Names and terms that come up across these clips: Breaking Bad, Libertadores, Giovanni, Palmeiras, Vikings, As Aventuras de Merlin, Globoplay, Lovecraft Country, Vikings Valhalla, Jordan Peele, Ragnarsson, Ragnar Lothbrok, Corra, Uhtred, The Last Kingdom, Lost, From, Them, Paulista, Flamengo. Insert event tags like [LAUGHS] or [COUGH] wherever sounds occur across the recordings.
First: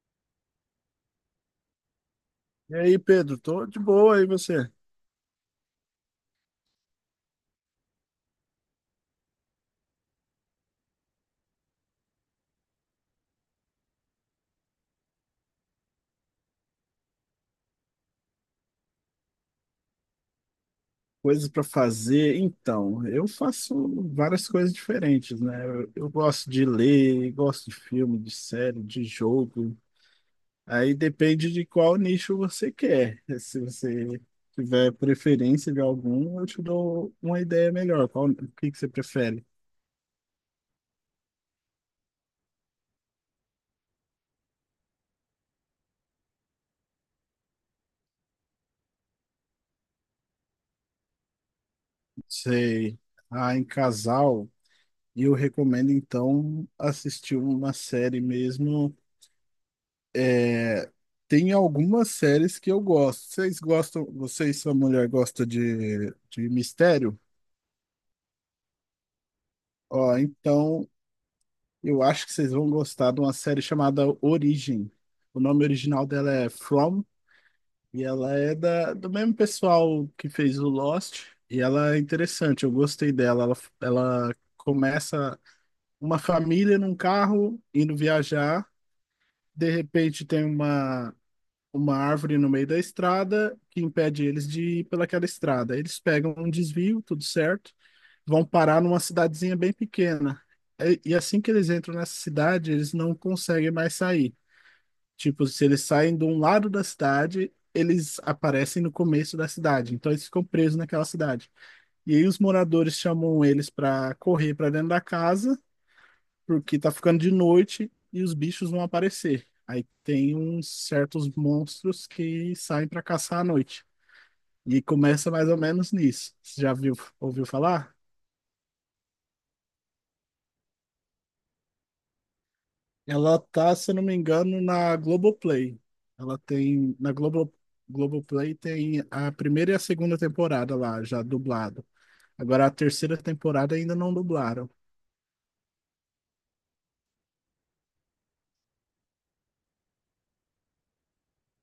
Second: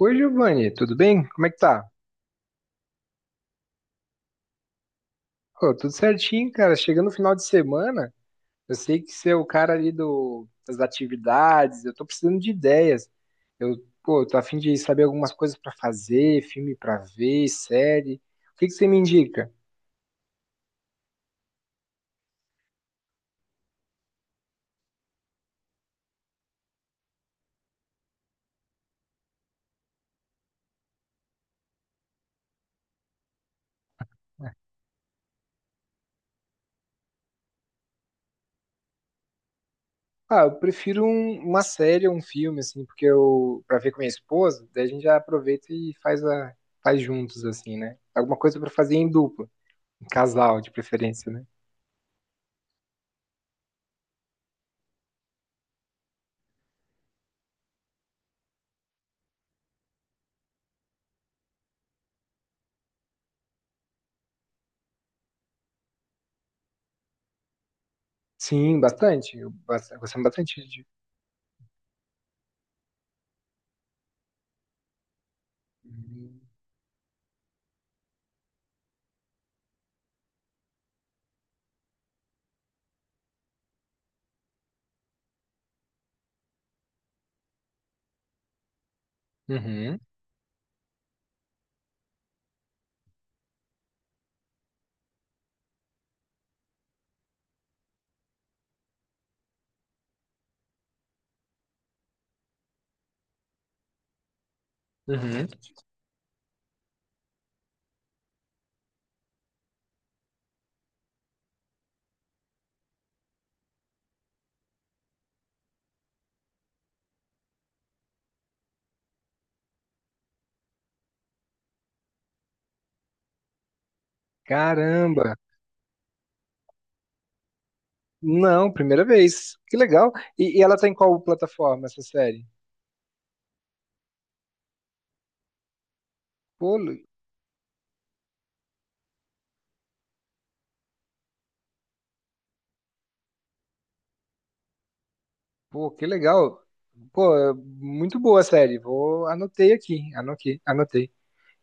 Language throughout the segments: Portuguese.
Oi, Giovanni, tudo bem? Como é que tá? E aí, Pedro, tô de boa, aí você? Pô, tudo certinho, cara. Chegando no final de semana, eu sei que você é o cara ali do, das atividades, eu tô precisando de ideias. Eu, pô, tô a fim de saber algumas coisas pra fazer, filme pra ver, série. O que que você me indica? Coisas para fazer? Então, eu faço várias coisas diferentes, né? Eu gosto de ler, gosto de filme, de série, de jogo. Aí depende de qual nicho você quer. Se você tiver preferência de algum, eu te dou uma ideia melhor. Qual, o que que você prefere? Ah, eu prefiro uma série ou um filme, assim, porque eu, pra ver com minha esposa, daí a gente já aproveita e faz juntos, assim, né? Alguma coisa pra fazer em dupla, em casal, de preferência, né? Sei. Ah, em casal, eu recomendo então assistir uma série mesmo. É, tem algumas séries que eu gosto. Vocês gostam, você e sua mulher gostam de mistério? Sim, bastante. Eu gosto Ó, bastante. então eu acho que vocês vão gostar de uma série chamada Origem. O nome original dela é From, e ela é da, do mesmo pessoal que fez o Lost, e ela é interessante, eu gostei dela. Ela começa uma família num carro indo viajar, de Uhum, repente tem uma árvore no meio da estrada que impede eles de ir pelaquela estrada. Eles pegam um desvio, tudo certo, vão parar numa cidadezinha bem pequena. E assim que eles entram nessa cidade, eles não conseguem mais sair. Tipo, uhum. se eles saem de um lado da cidade, eles aparecem no começo da cidade. Então eles ficam presos naquela cidade. E aí os moradores chamam eles para correr para dentro da casa porque tá ficando de noite e os bichos vão aparecer. Aí tem uns certos monstros que saem para caçar à noite. E começa Caramba! mais ou menos nisso. Você já viu, ouviu falar? Não, primeira vez. Que legal. E ela tá em qual plataforma essa série? Ela tá, se eu não me engano, na Globoplay. Ela Pô, tem Lu- na Globo. Globoplay tem a primeira e a segunda temporada lá já dublado. Agora a terceira temporada ainda não dublaram. Pô, que legal. Pô, é muito boa a série. Vou anotei aqui, anotei, anotei.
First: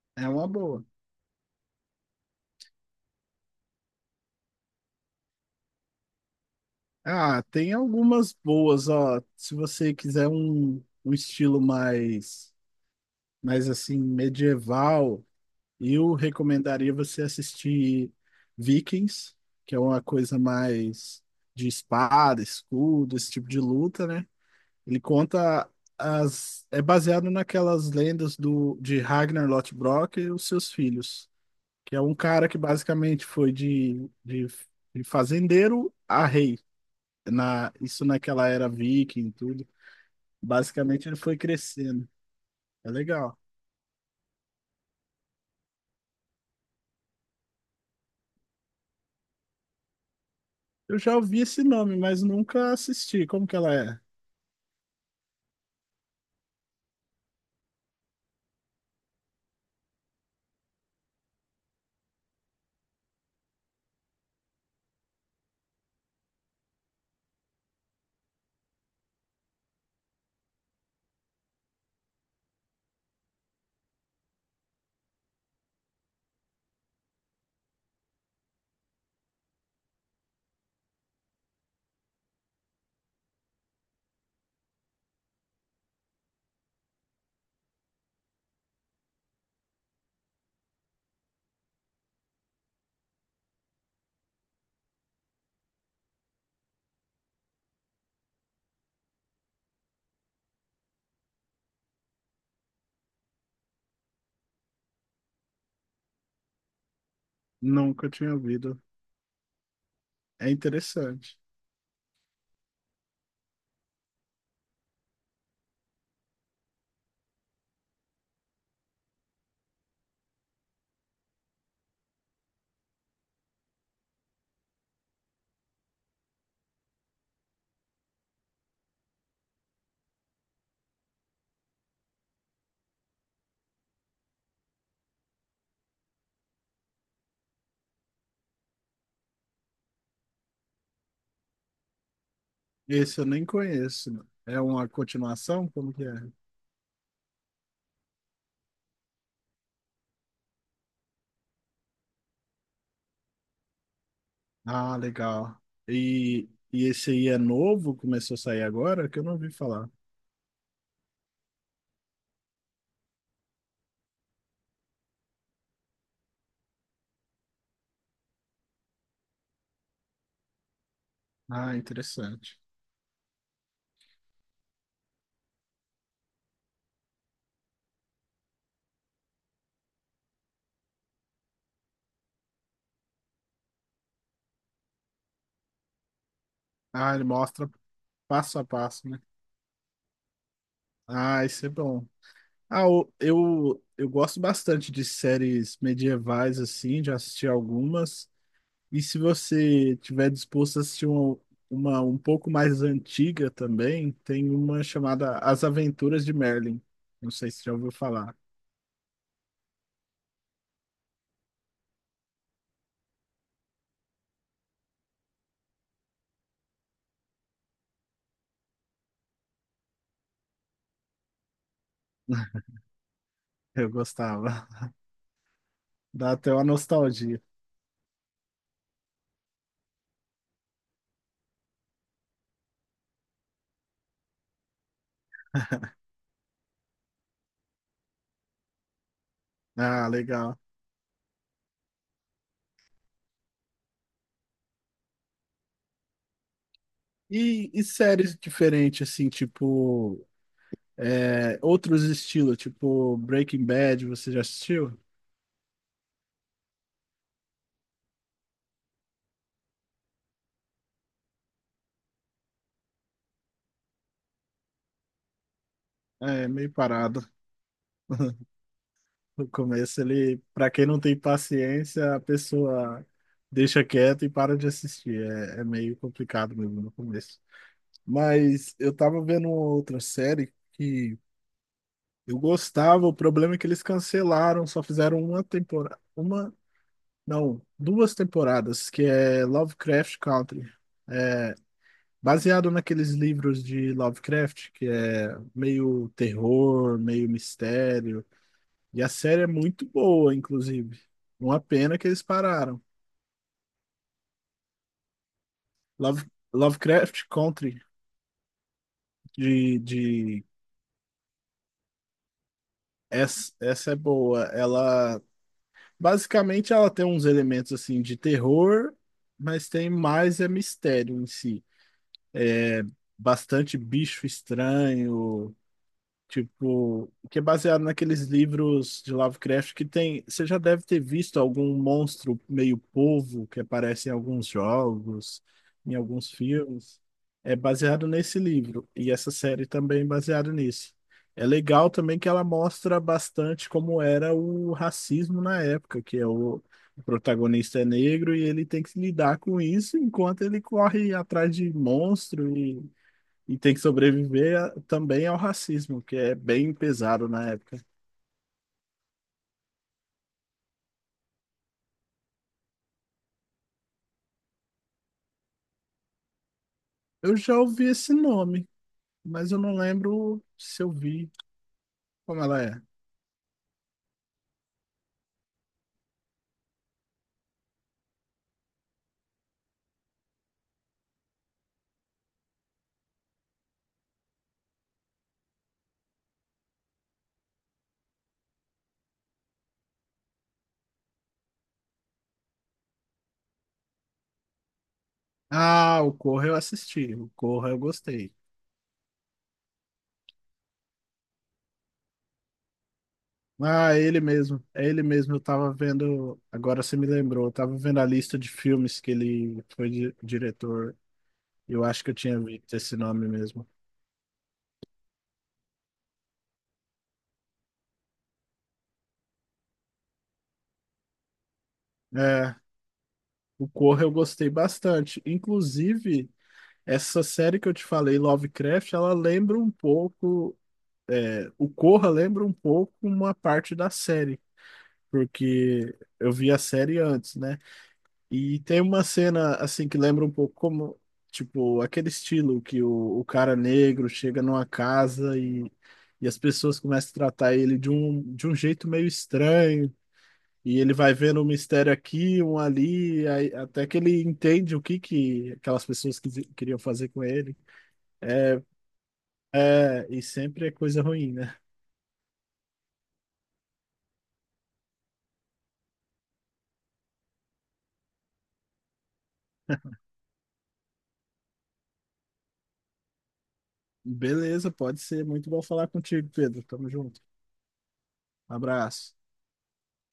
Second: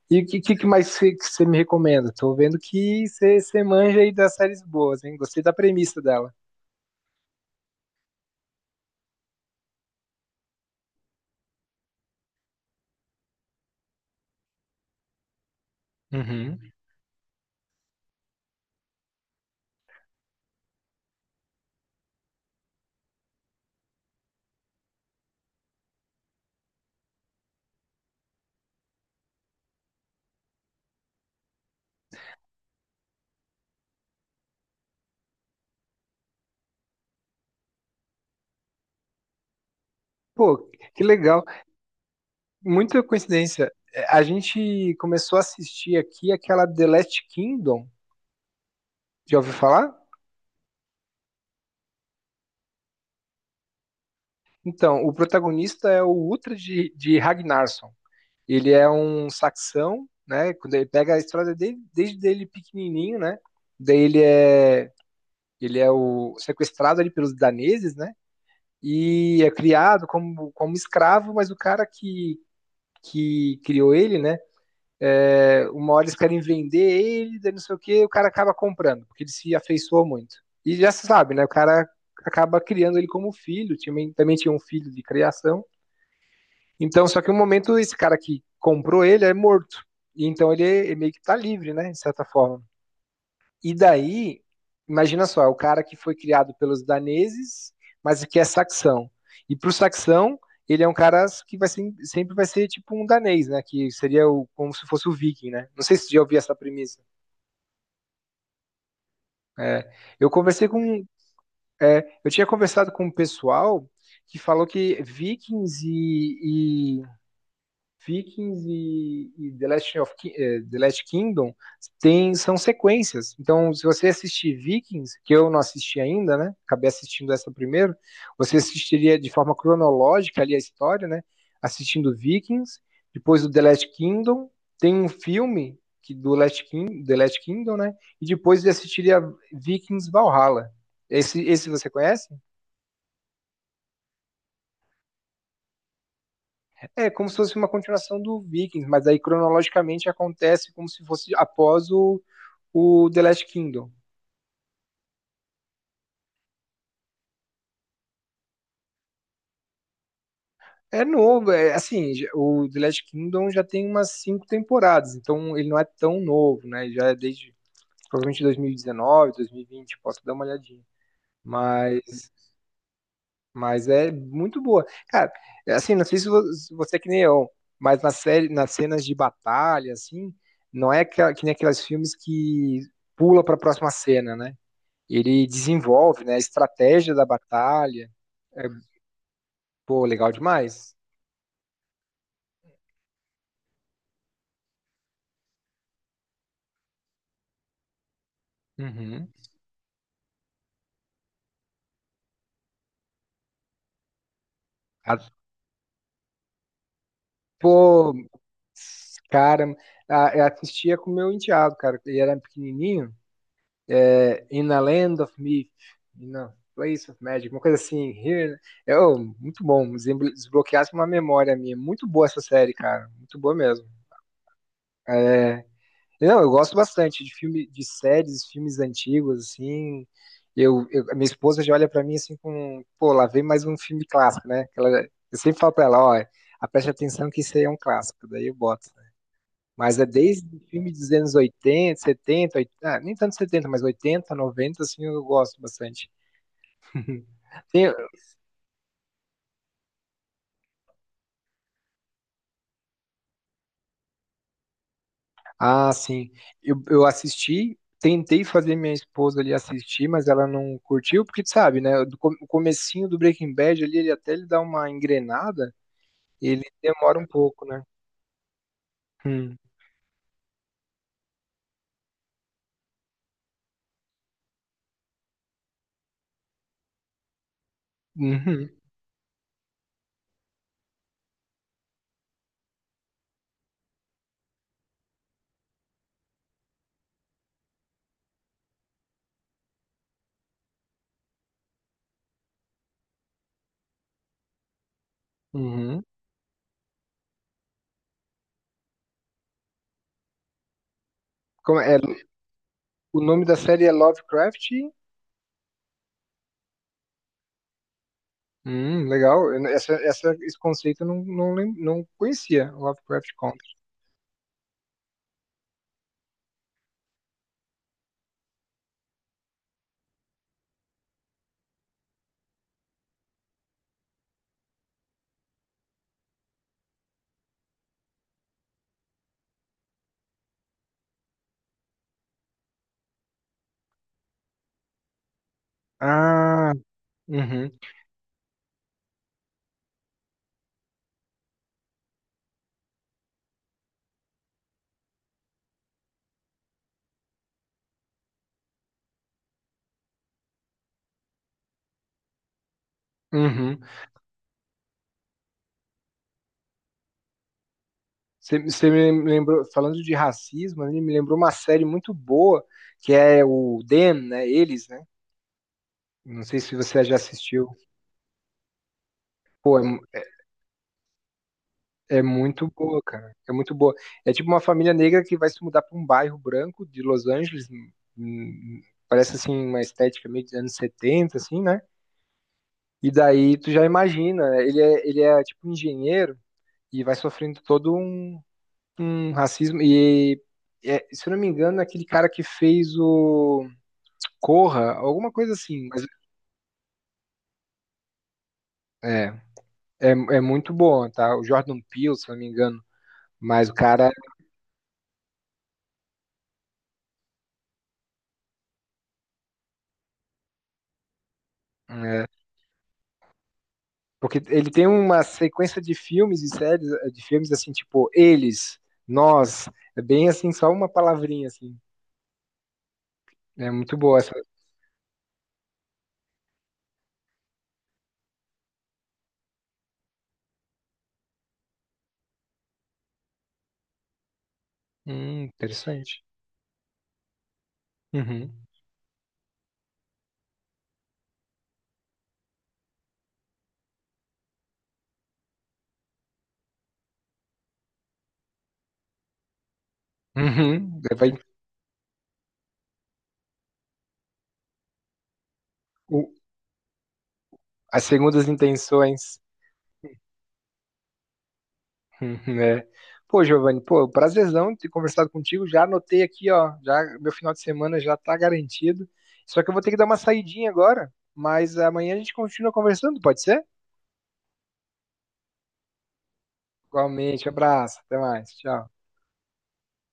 E o É que, uma que boa. mais você me recomenda? Tô vendo que você manja aí das séries boas, hein? Gostei da premissa dela. Ah, tem algumas boas, ó. Se você quiser um estilo mais mas assim, medieval, eu Uhum. recomendaria você assistir Vikings, que é uma coisa mais de espada, escudo, esse tipo de luta, né? Ele conta as é baseado naquelas lendas do de Ragnar Lothbrok e os seus filhos, que é um cara que basicamente foi de fazendeiro a rei, na isso naquela era viking e tudo. Pô, que Basicamente ele foi legal. crescendo. É Muita legal. coincidência. É, a gente começou a assistir aqui aquela The Last Kingdom. Já ouviu falar? Eu já ouvi esse nome, mas nunca assisti. Como que ela é? Então, o protagonista é o Uhtred de Ragnarsson. Ele é um saxão, né? Quando ele pega a história dele, desde ele pequenininho, né? Daí ele é o sequestrado ali pelos daneses, né? E é criado como escravo, mas o que criou ele, né? É, uma hora eles querem vender ele, daí não sei o que, o cara acaba comprando, porque ele se afeiçoou muito. E já se sabe, né? O cara acaba criando ele como filho, também tinha um filho de criação. Então, só que no momento, esse cara que comprou ele é morto. E então ele meio que tá livre, né? De certa forma. E daí, imagina só, é o cara que foi criado pelos daneses, mas que é saxão. E pro saxão, ele é um cara que sempre vai ser tipo um danês, né? Que seria o, como se fosse o viking, né? Não sei se você já ouviu essa premissa. Nunca tinha ouvido. É, eu É conversei com, interessante. é, eu tinha conversado com um pessoal que falou que Vikings e The, Last of Ki- eh, The Last Kingdom tem, são sequências. Então, se você assistir Vikings, que eu não assisti ainda, né? Acabei assistindo essa primeiro, você assistiria de forma cronológica ali a história, né? Assistindo Vikings, depois do The Last Kingdom, tem um filme que do The Last Kingdom, né? E depois você assistiria Vikings Valhalla. Esse você conhece? Esse eu nem conheço. É uma continuação? Como que é? É como se fosse uma continuação do Vikings, mas aí cronologicamente acontece como se fosse após o The Last Kingdom. Ah, legal. E, e esse aí é novo? Começou a sair agora? Que eu não ouvi falar. É novo, é, assim, o The Last Kingdom já tem umas cinco temporadas, então ele não é tão novo, né? Já é desde provavelmente 2019, 2020, posso dar uma olhadinha. Ah, Mas, interessante. mas é muito boa. Cara, é assim, não sei se se você é que nem eu, mas na série, nas cenas de batalha, assim, não é que nem aqueles filmes que pula para a próxima cena, né? Ele desenvolve, né, a estratégia Ah, ele da mostra batalha. passo a É, passo, né? pô, legal demais. Ah, isso é bom. Ah, eu gosto bastante de séries medievais, assim, já assisti algumas. E se Uhum. você tiver disposto a assistir uma um pouco mais antiga também, tem uma A- chamada As Aventuras de Merlin. Não sei se já ouviu Pô, falar. cara, eu assistia com o meu enteado, cara. Ele era pequenininho. É, In a Land of Myth, In a Place of Magic, uma coisa assim. Here, é, oh, muito bom. Desbloqueasse uma memória minha. Muito boa essa [LAUGHS] série, cara. Muito boa mesmo. Eu gostava. Dá Não, eu até uma gosto bastante de nostalgia. filme, de séries, filmes antigos, assim. A minha esposa já olha pra mim assim com, pô, lá vem mais um filme clássico, né? Que ela, eu sempre falo pra ela, ó, preste atenção que isso aí é um clássico. Daí eu boto. Mas é Ah, legal. desde filme dos anos 80, 70, 80, ah, nem tanto 70, mas 80, 90 assim, eu gosto bastante. E Tem- séries diferentes, assim, tipo. É, outros estilos, tipo Breaking Bad, você já assistiu? ah, sim. Eu assisti, tentei fazer minha esposa ali assistir, mas ela não curtiu, porque tu sabe, né? O comecinho do Breaking Bad ali, ele dá uma engrenada, É ele meio demora parado. um pouco, né? No Hum. começo, ele, para quem não tem paciência, a pessoa deixa quieto e para de assistir. É, é meio complicado mesmo no começo. Uhum. Mas eu tava vendo uma outra série que eu gostava, o problema é que eles cancelaram, só fizeram uma temporada, uma, não, duas temporadas, que é Lovecraft Country. É, baseado naqueles livros de Lovecraft, que é Uhum. meio terror, meio mistério. E a série é muito boa, inclusive. Uma Como pena é, que eles pararam. o nome da série é Lovecraft. Love, Lovecraft Country, Legal. De... Esse conceito eu não conhecia, Lovecraft Essa, Country. essa é boa. Ela, basicamente, ela tem uns elementos, assim, de terror, mas tem mais é mistério em si. Bastante bicho estranho, tipo, que é baseado naqueles livros de Lovecraft que tem. Você já deve ter visto algum monstro meio polvo que aparece em alguns jogos, em alguns Ah, filmes. É uhum, baseado nesse livro. E essa série também é baseada nisso. É legal também que ela mostra bastante como era o racismo na época, que é o protagonista é negro e ele tem que se lidar com isso enquanto ele corre atrás de monstro e tem uhum. que sobreviver a- também ao racismo, que é bem pesado na época. Você me lembrou, falando de racismo, ele me lembrou uma série muito boa, que é o Them, né? Eles, né? Não sei se você já Eu já assistiu. ouvi esse nome, mas eu não lembro se eu vi É como ela muito é. boa, cara. É muito boa. É tipo uma família negra que vai se mudar para um bairro branco de Los Angeles. Hum, hum, parece assim uma estética meio dos anos 70 assim, né? E daí tu já imagina, né? Ele é tipo engenheiro e vai sofrendo todo um um racismo. E, é, se eu não me engano, é aquele cara que fez o Corra, alguma coisa assim. Ah, Mas o Corra eu assisti, o Corra eu gostei. é, é muito bom, tá? O Jordan Peele, se eu não me engano. Mas o Ah, é cara. ele mesmo, é ele mesmo. Eu tava vendo, agora você me lembrou, eu tava vendo a lista de filmes que ele foi di- diretor. Eu acho que eu É, tinha visto esse nome mesmo. porque ele tem uma sequência de filmes e séries, de filmes assim, tipo, eles, nós. É bem assim, só uma palavrinha, assim. É, o É muito Corra eu boa essa. gostei bastante. Inclusive, essa série que eu te falei, Lovecraft, ela lembra um pouco é, o Corra lembra um pouco uma parte da série, porque Interessante. eu vi a série antes, né? E Uhum. tem uma cena assim que lembra um pouco como, tipo, aquele estilo que o cara negro chega numa casa e as pessoas começam a tratar ele de um jeito meio estranho. E ele Uhum. vai Vai, vendo um mistério aqui, um ali, aí- até que ele entende o que que aquelas pessoas o- quisi- queriam fazer com ele. as segundas intenções. É, e sempre é coisa ruim, né? Uhum, é. Pô, Giovanni, pô, prazerzão ter conversado contigo. Já anotei aqui, ó. Já meu final de semana já tá garantido. Só que eu vou ter que dar uma saidinha agora, mas amanhã a gente continua conversando, pode ser? Beleza, pode ser. Muito bom falar contigo, Pedro. Tamo junto. Igualmente, abraço, até mais, tchau. Abraço.